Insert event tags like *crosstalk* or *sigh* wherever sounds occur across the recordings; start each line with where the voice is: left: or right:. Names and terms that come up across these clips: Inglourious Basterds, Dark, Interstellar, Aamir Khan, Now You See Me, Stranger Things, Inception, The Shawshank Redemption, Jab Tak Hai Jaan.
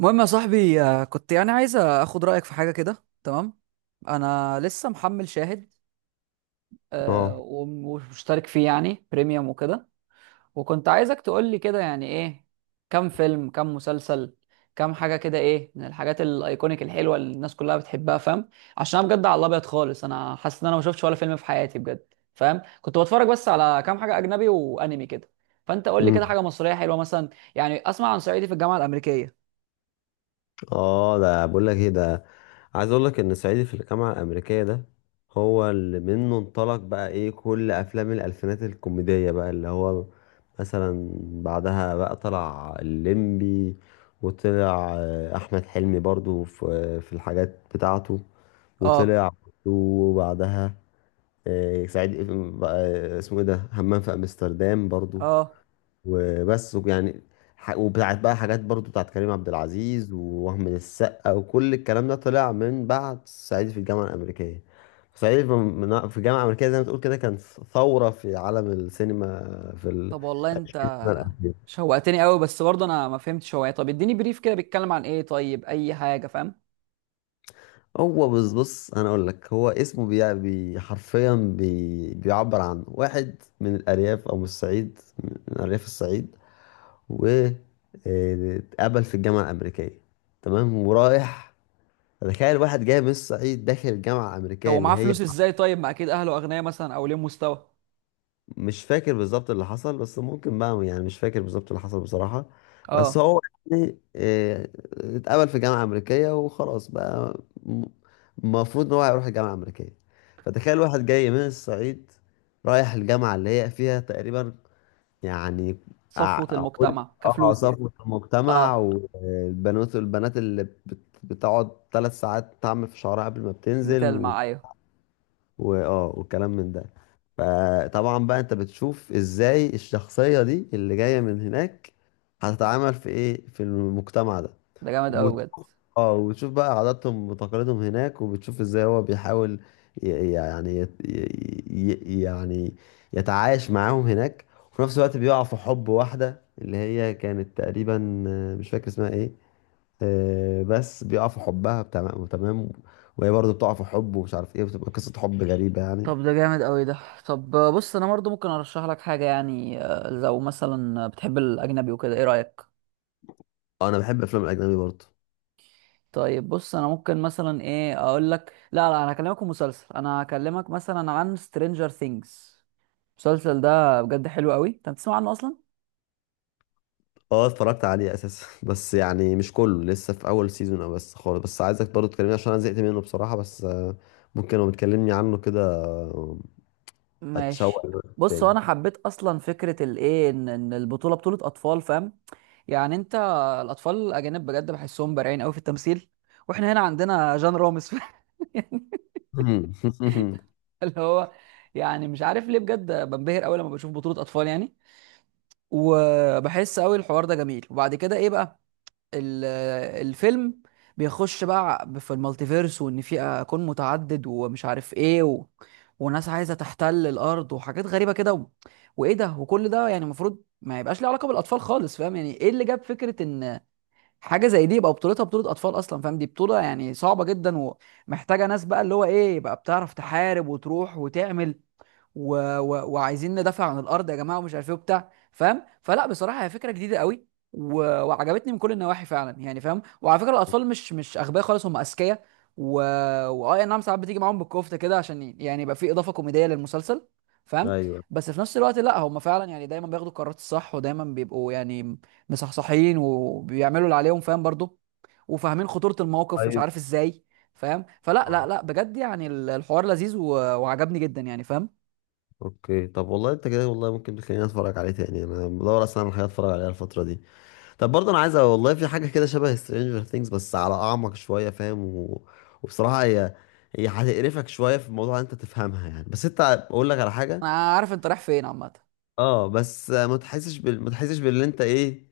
right: المهم يا صاحبي، كنت يعني عايز اخد رايك في حاجه كده. تمام. انا لسه محمل شاهد.
left: اه.
right: ومشترك فيه يعني بريميوم وكده. وكنت عايزك تقول لي كده يعني ايه، كم فيلم، كم مسلسل، كم حاجه كده. ايه من الحاجات الايكونيك الحلوه اللي الناس كلها بتحبها؟ فاهم؟ عشان انا بجد على الابيض خالص، انا حاسس ان انا ما شفتش ولا فيلم في حياتي بجد. فاهم؟ كنت بتفرج بس على كام حاجه اجنبي وانمي كده. فانت قول لي
left: مم.
right: كده حاجه مصريه حلوه مثلا. يعني اسمع عن صعيدي في الجامعه الامريكيه.
left: اه، ده بقول لك ايه ده. عايز اقول لك ان صعيدي في الجامعه الامريكيه ده هو اللي منه انطلق بقى ايه كل افلام الالفينات الكوميديه، بقى اللي هو مثلا بعدها بقى طلع الليمبي، وطلع احمد حلمي برضو في الحاجات بتاعته.
right: اه.
left: وطلع وبعدها صعيدي، اسمه ايه ده، همام في امستردام برضو.
right: اه.
left: وبس يعني وبتاعت بقى حاجات برضو بتاعت كريم عبد العزيز ووهم السقا، وكل الكلام ده طلع من بعد صعيدي في الجامعة الأمريكية. صعيدي في في الجامعة الأمريكية، زي ما تقول كده، كان ثورة في عالم السينما في
right: طب والله انت
left: السنة الأخيرة.
right: شوقتني قوي، بس برضه انا ما فهمتش هو ايه. طب اديني بريف كده، بيتكلم عن ايه؟ طيب اي حاجه، فاهم.
left: هو بص بص، أنا أقول لك، هو اسمه بي حرفيا، بي بيعبر عن واحد من الأرياف أو من الصعيد، من أرياف الصعيد، و اتقبل في الجامعة الأمريكية. تمام، ورايح. تخيل واحد جاي من الصعيد داخل جامعة
right: طب
left: أمريكية اللي
right: ومعاه
left: هي،
right: فلوس ازاي؟ طيب ما اكيد اهله اغنياء مثلا، او ليه مستوى.
left: مش فاكر بالظبط اللي حصل، بس ممكن بقى يعني مش فاكر بالظبط اللي حصل بصراحة. بس
right: اه،
left: هو يعني اتقبل في جامعة أمريكية وخلاص بقى. م- المفروض إن هو هيروح الجامعة الأمريكية، فتخيل واحد جاي من الصعيد رايح الجامعة اللي هي فيها تقريبا، يعني، أع-
right: صفوه
left: أقول
right: المجتمع
left: اه
right: كفلوس يعني.
left: صفوة المجتمع،
right: اه،
left: والبنات البنات اللي بتقعد 3 ساعات تعمل في شعرها قبل ما بتنزل،
right: بتلمع، ايوه.
left: واه والكلام من ده. فطبعا بقى انت بتشوف ازاي الشخصية دي اللي جاية من هناك هتتعامل في ايه في المجتمع ده.
right: ده جامد قوي
left: وبت...
right: بجد.
left: اه وبتشوف بقى عاداتهم وتقاليدهم هناك، وبتشوف ازاي هو بيحاول ي... يعني يت... ي... ي- يعني يتعايش معاهم هناك. وفي نفس الوقت بيقع في حب واحدة، اللي هي كانت تقريبا مش فاكر اسمها ايه، بس بيقع في حبها تمام تمام، وهي برضه بتقع في حب ومش عارف ايه، بتبقى قصة حب غريبة يعني.
right: طب، ده جامد قوي ده. طب، بص انا برضه ممكن ارشح لك حاجه. يعني لو مثلا بتحب الاجنبي وكده، ايه رايك؟
left: انا بحب افلام الاجنبي برضه.
right: طيب بص، انا ممكن مثلا ايه اقول لك. لا لا، انا هكلمك في مسلسل، انا هكلمك مثلا عن سترينجر ثينجز. المسلسل ده بجد حلو قوي، انت بتسمع عنه اصلا؟
left: اه، اتفرجت عليه اساسا *laughs* بس يعني مش كله، لسه في اول سيزون او بس خالص، بس عايزك برضه تكلمني عشان انا زهقت منه بصراحه، بس ممكن لو بتكلمني عنه كده آه، اتشوق
right: ماشي.
left: له
right: بص، هو
left: تاني.
right: انا حبيت اصلا فكره الايه، ان البطوله بطوله اطفال، فاهم. يعني انت، الاطفال الاجانب بجد بحسهم بارعين قوي في التمثيل، واحنا هنا عندنا جان رامز *laughs* يعني،
left: *laughs*
right: اللي هو، يعني مش عارف ليه بجد بنبهر قوي لما بشوف بطوله اطفال يعني. وبحس قوي الحوار ده جميل. وبعد كده ايه بقى، ال- الفيلم بيخش بقى في المالتيفيرس، وان في اكون متعدد ومش عارف ايه، و... وناس عايزه تحتل الارض وحاجات غريبه كده، و... وايه ده. وكل ده يعني المفروض ما يبقاش ليه علاقه بالاطفال خالص، فاهم؟ يعني ايه اللي جاب فكره ان حاجه زي دي يبقى بطولتها بطوله اطفال اصلا؟ فاهم، دي بطوله يعني صعبه جدا، ومحتاجه ناس بقى اللي هو ايه، يبقى بتعرف تحارب وتروح وتعمل، و... و... وعايزين ندافع عن الارض يا جماعه ومش عارف ايه وبتاع، فاهم. فلا بصراحه، هي فكره جديده قوي و... وعجبتني من كل النواحي فعلا يعني، فاهم. وعلى فكره الاطفال مش اغبياء خالص، هم اذكياء. و واه، نعم، ساعات بتيجي معاهم بالكفته كده عشان يعني يبقى في اضافه كوميديه للمسلسل، فاهم.
left: ايوه.
right: بس في نفس الوقت، لا، هم فعلا يعني دايما بياخدوا القرارات الصح، ودايما بيبقوا يعني مصحصحين وبيعملوا اللي عليهم، فاهم برضو. وفاهمين خطورة الموقف، مش
left: طيب.
right: عارف ازاي. فاهم، فلا لا لا بجد، يعني الحوار لذيذ و- وعجبني جدا، يعني فاهم.
left: اوكي. طب والله انت كده والله ممكن تخليني اتفرج عليه تاني، انا بدور اصلا على حاجه اتفرج عليها الفتره دي. طب برضه انا عايز والله في حاجه كده شبه سترينجر ثينجز بس على اعمق شويه، فاهم، وبصراحه، هي هتقرفك شويه في الموضوع، انت تفهمها يعني، بس انت اقول لك على حاجه.
right: انا عارف انت رايح فين عامه.
left: اه، بس ما تحسش باللي انت ايه،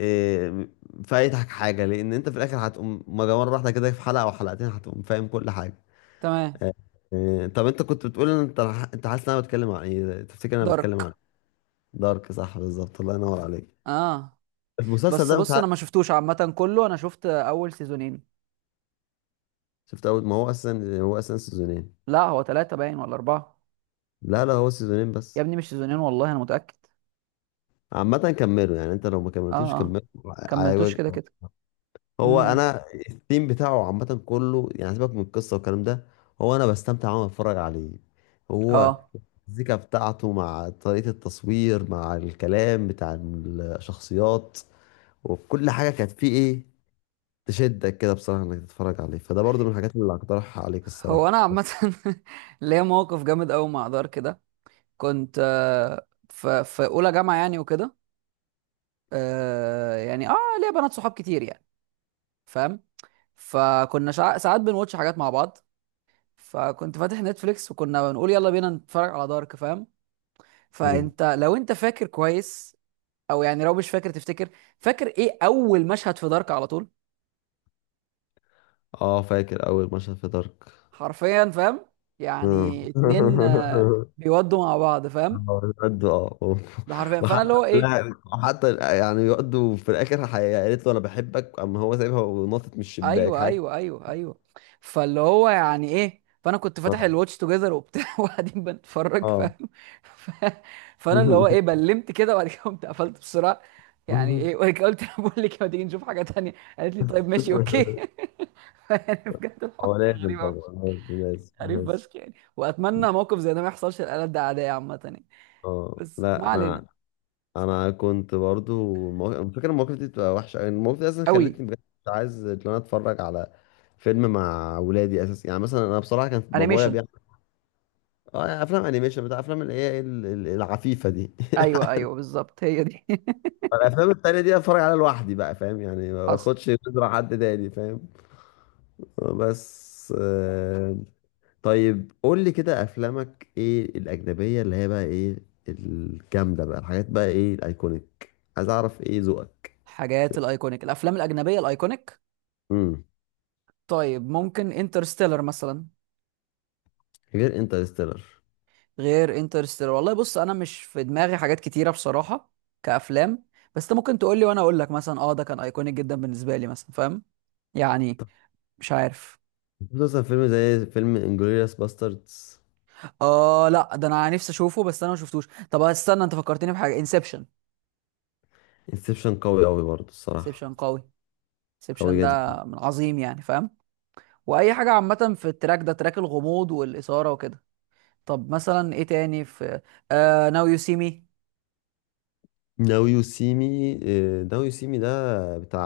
left: إيه... فايتك حاجه، لان انت في الاخر هتقوم مره واحده كده في حلقه او حلقتين هتقوم فاهم كل حاجه.
right: تمام.
left: طب انت كنت بتقول ان انت حاسس ان انا بتكلم عن ايه؟ تفتكر انا بتكلم
right: دارك.
left: عن؟ دارك، صح، بالظبط، الله ينور عليك.
right: اه،
left: المسلسل
right: بس
left: ده مش
right: بص انا ما
left: عارف.
right: شفتوش عامه كله، انا شفت اول سيزونين.
left: شفت اول، ما هو اساسا سيزونين.
right: لا، هو ثلاثه باين ولا اربعه.
left: لا لا، هو سيزونين
right: يا
left: بس.
right: ابني مش سيزونين، والله انا متاكد.
left: عامة كملوا يعني، انت لو ما
right: اه.
left: كملتوش
right: اه.
left: كملوا.
right: كملتوش
left: عايزك
right: كده كده.
left: هو
right: امم.
left: انا الثيم بتاعه عامة كله يعني، سيبك من القصة والكلام ده، هو انا بستمتع وانا بتفرج عليه. هو
right: اه.
left: الزيكا بتاعته مع طريقة التصوير مع الكلام بتاع الشخصيات وكل حاجة كانت فيه ايه، تشدك كده بصراحة انك تتفرج عليه، فده برضو من الحاجات اللي هقترحها عليك
right: هو انا
left: الصراحة.
right: عامه *laughs* ليا موقف جامد قوي مع دارك ده. كنت في اولى جامعه يعني وكده. يعني، اه، ليا بنات صحاب كتير يعني، فاهم. فكنا ساعات بنواتش حاجات مع بعض. فكنت فاتح نتفليكس، وكنا بنقول يلا بينا نتفرج على دارك، فاهم.
left: مم.
right: فانت لو انت فاكر كويس، او يعني لو مش فاكر تفتكر، فاكر ايه اول مشهد في دارك على طول؟
left: اه، فاكر اول مشهد في دارك.
right: حرفيا، فاهم.
left: آه.
right: يعني اتنين
left: *laughs*
right: بيودوا مع بعض، فاهم.
left: اه، يقعدوا،
right: ده حرفيا.
left: *laughs*
right: فانا
left: وحتى،
right: اللي هو ايه.
left: لا وحتى يعني يقعدوا في الاخر قالت له انا بحبك، اما هو سايبها ونطت من الشباك
right: ايوه،
left: حاجه.
right: ايوه، ايوه، ايوه. فاللي هو يعني ايه، فانا كنت فاتح
left: اه.
right: الواتش توجذر وبتاع *laughs* وقاعدين بنتفرج،
left: اه.
right: فاهم. ف... فانا اللي هو ايه،
left: *laughs*
right: بلمت كده، وبعد كده قمت قفلت بسرعه. يعني ايه، وقلت لها بقول لك ما تيجي نشوف حاجه تانية. قالت لي طيب، ماشي، اوكي. *laughs* يعني بجد الحوار
left: هو
right: كان
left: لازم
right: غريب قوي،
left: طبعا لازم لازم
right: غريب
left: لازم.
right: فشخ يعني. واتمنى موقف زي ده ما يحصلش لآلات ده، عاديه عامه يعني.
left: اه،
right: بس
left: لا.
right: ما علينا.
left: انا كنت برضو أنا فاكر المواقف دي بتبقى وحشه يعني، المواقف دي اصلا
right: قوي.
left: خلتني بجد مش عايز ان انا اتفرج على فيلم مع ولادي اساسا يعني، مثلا انا بصراحه كان بابايا
right: انيميشن.
left: بيعمل اه افلام انيميشن بتاع افلام اللي هي العفيفه دي. *laughs*
right: ايوه ايوه، بالظبط، هي دي *laughs*
left: الافلام التانية دي اتفرج عليها لوحدي بقى، فاهم يعني، ما
right: حصل.
left: باخدش نظرة حد تاني فاهم. بس طيب قول لي كده افلامك ايه الاجنبية، اللي هي بقى ايه الجامدة بقى، الحاجات بقى ايه الايكونيك، عايز اعرف ايه ذوقك.
right: حاجات الايكونيك، الافلام الاجنبيه الايكونيك.
left: امم
right: طيب، ممكن انترستيلر مثلا.
left: غير انترستيلر
right: غير انترستيلر. والله بص، انا مش في دماغي حاجات كتيره بصراحه كافلام. بس انت ممكن تقول لي وانا اقول لك مثلا، اه ده كان ايكونيك جدا بالنسبه لي مثلا، فاهم. يعني، مش عارف.
left: مثلا، فيلم زي فيلم انجلوريوس باستردز.
right: اه لا، ده انا نفسي اشوفه، بس انا ما شفتوش. طب استنى، انت فكرتني بحاجه، انسبشن.
left: انسبشن قوي قوي برضه الصراحة،
right: انسبشن قوي. انسبشن
left: قوي
right: ده
left: جدا.
right: من عظيم يعني، فاهم. واي حاجه عامه في التراك ده، تراك الغموض والاثاره وكده. طب مثلا ايه تاني في، ناو يو سي مي،
left: ناو يو سي مي. ناو يو سي مي ده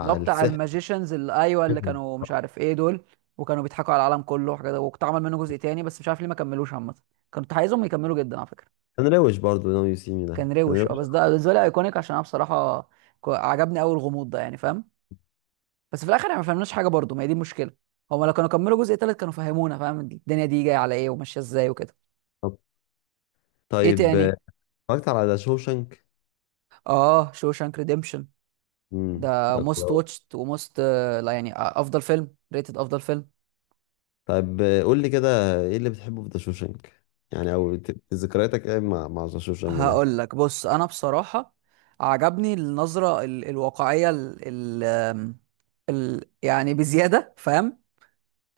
right: اللي هو بتاع
left: السحر.
right: الماجيشنز اللي، ايوه، اللي كانوا مش عارف ايه دول، وكانوا بيضحكوا على العالم كله وحاجات. واتعمل منه جزء تاني، بس مش عارف ليه ما كملوش عامه، كنت عايزهم يكملوا جدا على فكره.
left: كان روش برضه ناو يو سي مي ده،
right: كان
left: كان
right: روش. اه،
left: روش.
right: بس ده بالنسبه لي ايكونيك، عشان انا بصراحه عجبني قوي الغموض ده يعني، فاهم. بس في الاخر احنا ما فهمناش حاجه برضه، ما هي دي المشكله. هما لو كانوا كملوا جزء تالت كانوا فهمونا، فاهم، الدنيا دي جايه على ايه وماشيه ازاي وكده. ايه
left: طيب
right: تاني.
left: اتفرجت على ذا شوشنك.
right: اه، شوشانك ريديمشن. ده
left: ده جامد
right: موست
left: أوي.
right: واتشت وموست لا يعني افضل فيلم ريتد، افضل فيلم.
left: طيب قول لي كده ايه اللي بتحبه في ذا شوشنك يعني، او ذكرياتك ايه مع ذا شوشنك ده.
right: هقول لك، بص انا بصراحه عجبني النظره الواقعيه، ال ال آم، ال يعني بزياده، فاهم.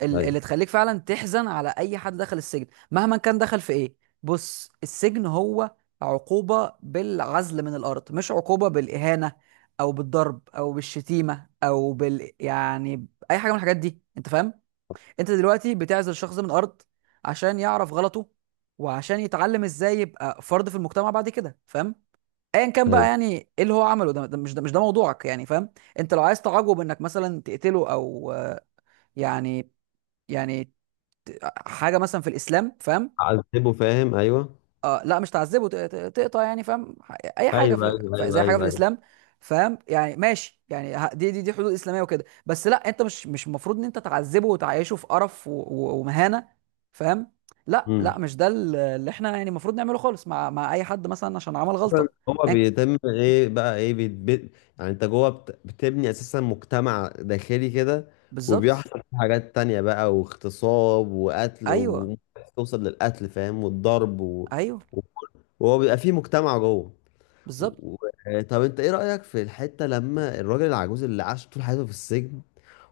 left: ايوه،
right: اللي تخليك فعلا تحزن على اي حد دخل السجن مهما كان دخل في ايه. بص، السجن هو عقوبه بالعزل من الارض، مش عقوبه بالاهانه، او بالضرب، او بالشتيمه، او يعني اي حاجه من الحاجات دي، انت فاهم. انت دلوقتي بتعزل شخص من الارض عشان يعرف غلطه، وعشان يتعلم ازاي يبقى فرد في المجتمع بعد كده، فاهم. ايا كان بقى
left: ايوه،
right: يعني ايه اللي هو عمله ده، ده مش موضوعك يعني، فاهم. انت لو عايز تعجب انك مثلا تقتله او آه، يعني، يعني حاجه مثلا في الاسلام، فاهم.
left: عذبه فاهم، ايوه
right: آه لا، مش تعذبه، تقطع يعني، فاهم، اي حاجه
left: ايوه
right: في
left: ايوه ايوه
right: زي حاجه في
left: ايوه ايوه.
right: الاسلام. فاهم يعني، ماشي يعني، دي حدود اسلاميه وكده. بس لا، انت مش المفروض ان انت تعذبه وتعيشه في قرف و- و- ومهانه، فاهم. لا
left: امم
right: لا، مش ده اللي احنا يعني المفروض نعمله خالص مع اي حد مثلا عشان عمل غلطه.
left: هو
right: أياً
left: بيتم ايه بقى ايه بيتبت. يعني انت جوه بتبني اساسا مجتمع داخلي كده،
right: بالظبط.
left: وبيحصل فيه حاجات تانية بقى، واغتصاب وقتل
right: ايوه
left: وممكن توصل للقتل فاهم والضرب
right: ايوه،
left: و... وهو بيبقى فيه مجتمع جوه.
right: بالظبط.
left: و... طب انت ايه رأيك في الحتة لما الراجل العجوز اللي عاش طول حياته في السجن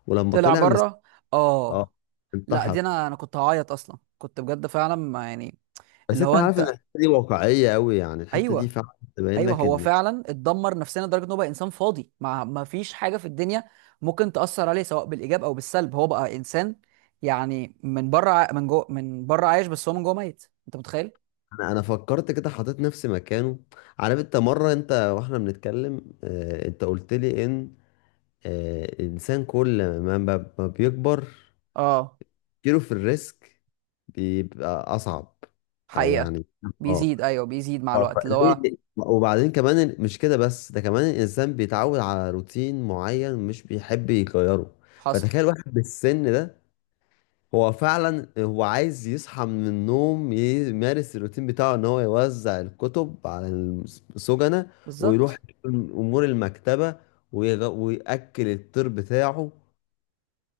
left: ولما
right: طلع
left: طلع
right: بره.
left: اه
right: اه لا، دي
left: انتحر.
right: انا كنت هعيط اصلا، كنت بجد فعلا ما يعني.
left: بس
right: اللي
left: انت
right: هو
left: عارف ان
right: انت.
left: الحتة دي واقعية قوي يعني، الحتة دي
right: ايوه.
left: فعلا تبين
right: ايوه،
left: لك
right: هو
left: ان
right: فعلا اتدمر نفسيا لدرجه ان هو بقى انسان فاضي، ما فيش حاجه في الدنيا ممكن تاثر عليه سواء بالايجاب او بالسلب. هو بقى انسان يعني من بره، من جوه، من بره عايش بس هو من جوه ميت، انت متخيل.
left: انا فكرت كده، حطيت نفسي مكانه. عارف انت مرة انت واحنا بنتكلم اه انت قلت لي ان اه الانسان كل ما بيكبر
right: اه.
left: كيلو في الريسك، بيبقى اصعب، او
right: حقيقه.
left: يعني. اه
right: بيزيد، ايوه بيزيد مع
left: اه
right: الوقت اللي هو.
left: فليه، وبعدين كمان مش كده بس، ده كمان الانسان بيتعود على روتين معين مش بيحب يغيره.
right: حصل.
left: فتخيل واحد بالسن ده، هو فعلا هو عايز يصحى من النوم يمارس الروتين بتاعه ان هو يوزع الكتب على السجنة، ويروح
right: بالظبط.
left: امور المكتبة، ويأكل الطير بتاعه.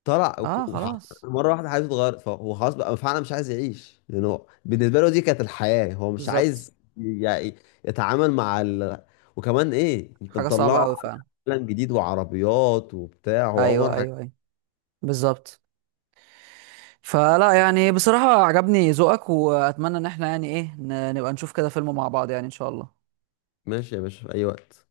left: طلع
right: اه خلاص،
left: مره واحده حياته اتغيرت فهو خلاص بقى فعلا مش عايز يعيش يعني، هو بالنسبه له دي كانت الحياه، هو مش
right: بالظبط.
left: عايز يعني يتعامل مع وكمان ايه انت
right: حاجه صعبه
left: مطلعه
right: قوي
left: على
right: فعلا.
left: عالم جديد وعربيات وبتاع، هو عمر
right: ايوه
left: حاجة.
right: ايوه ايوه، بالظبط. فلا يعني بصراحة، عجبني ذوقك، وأتمنى إن احنا يعني إيه نبقى نشوف كده فيلم مع بعض، يعني إن شاء الله.
left: ماشي يا باشا في اي وقت.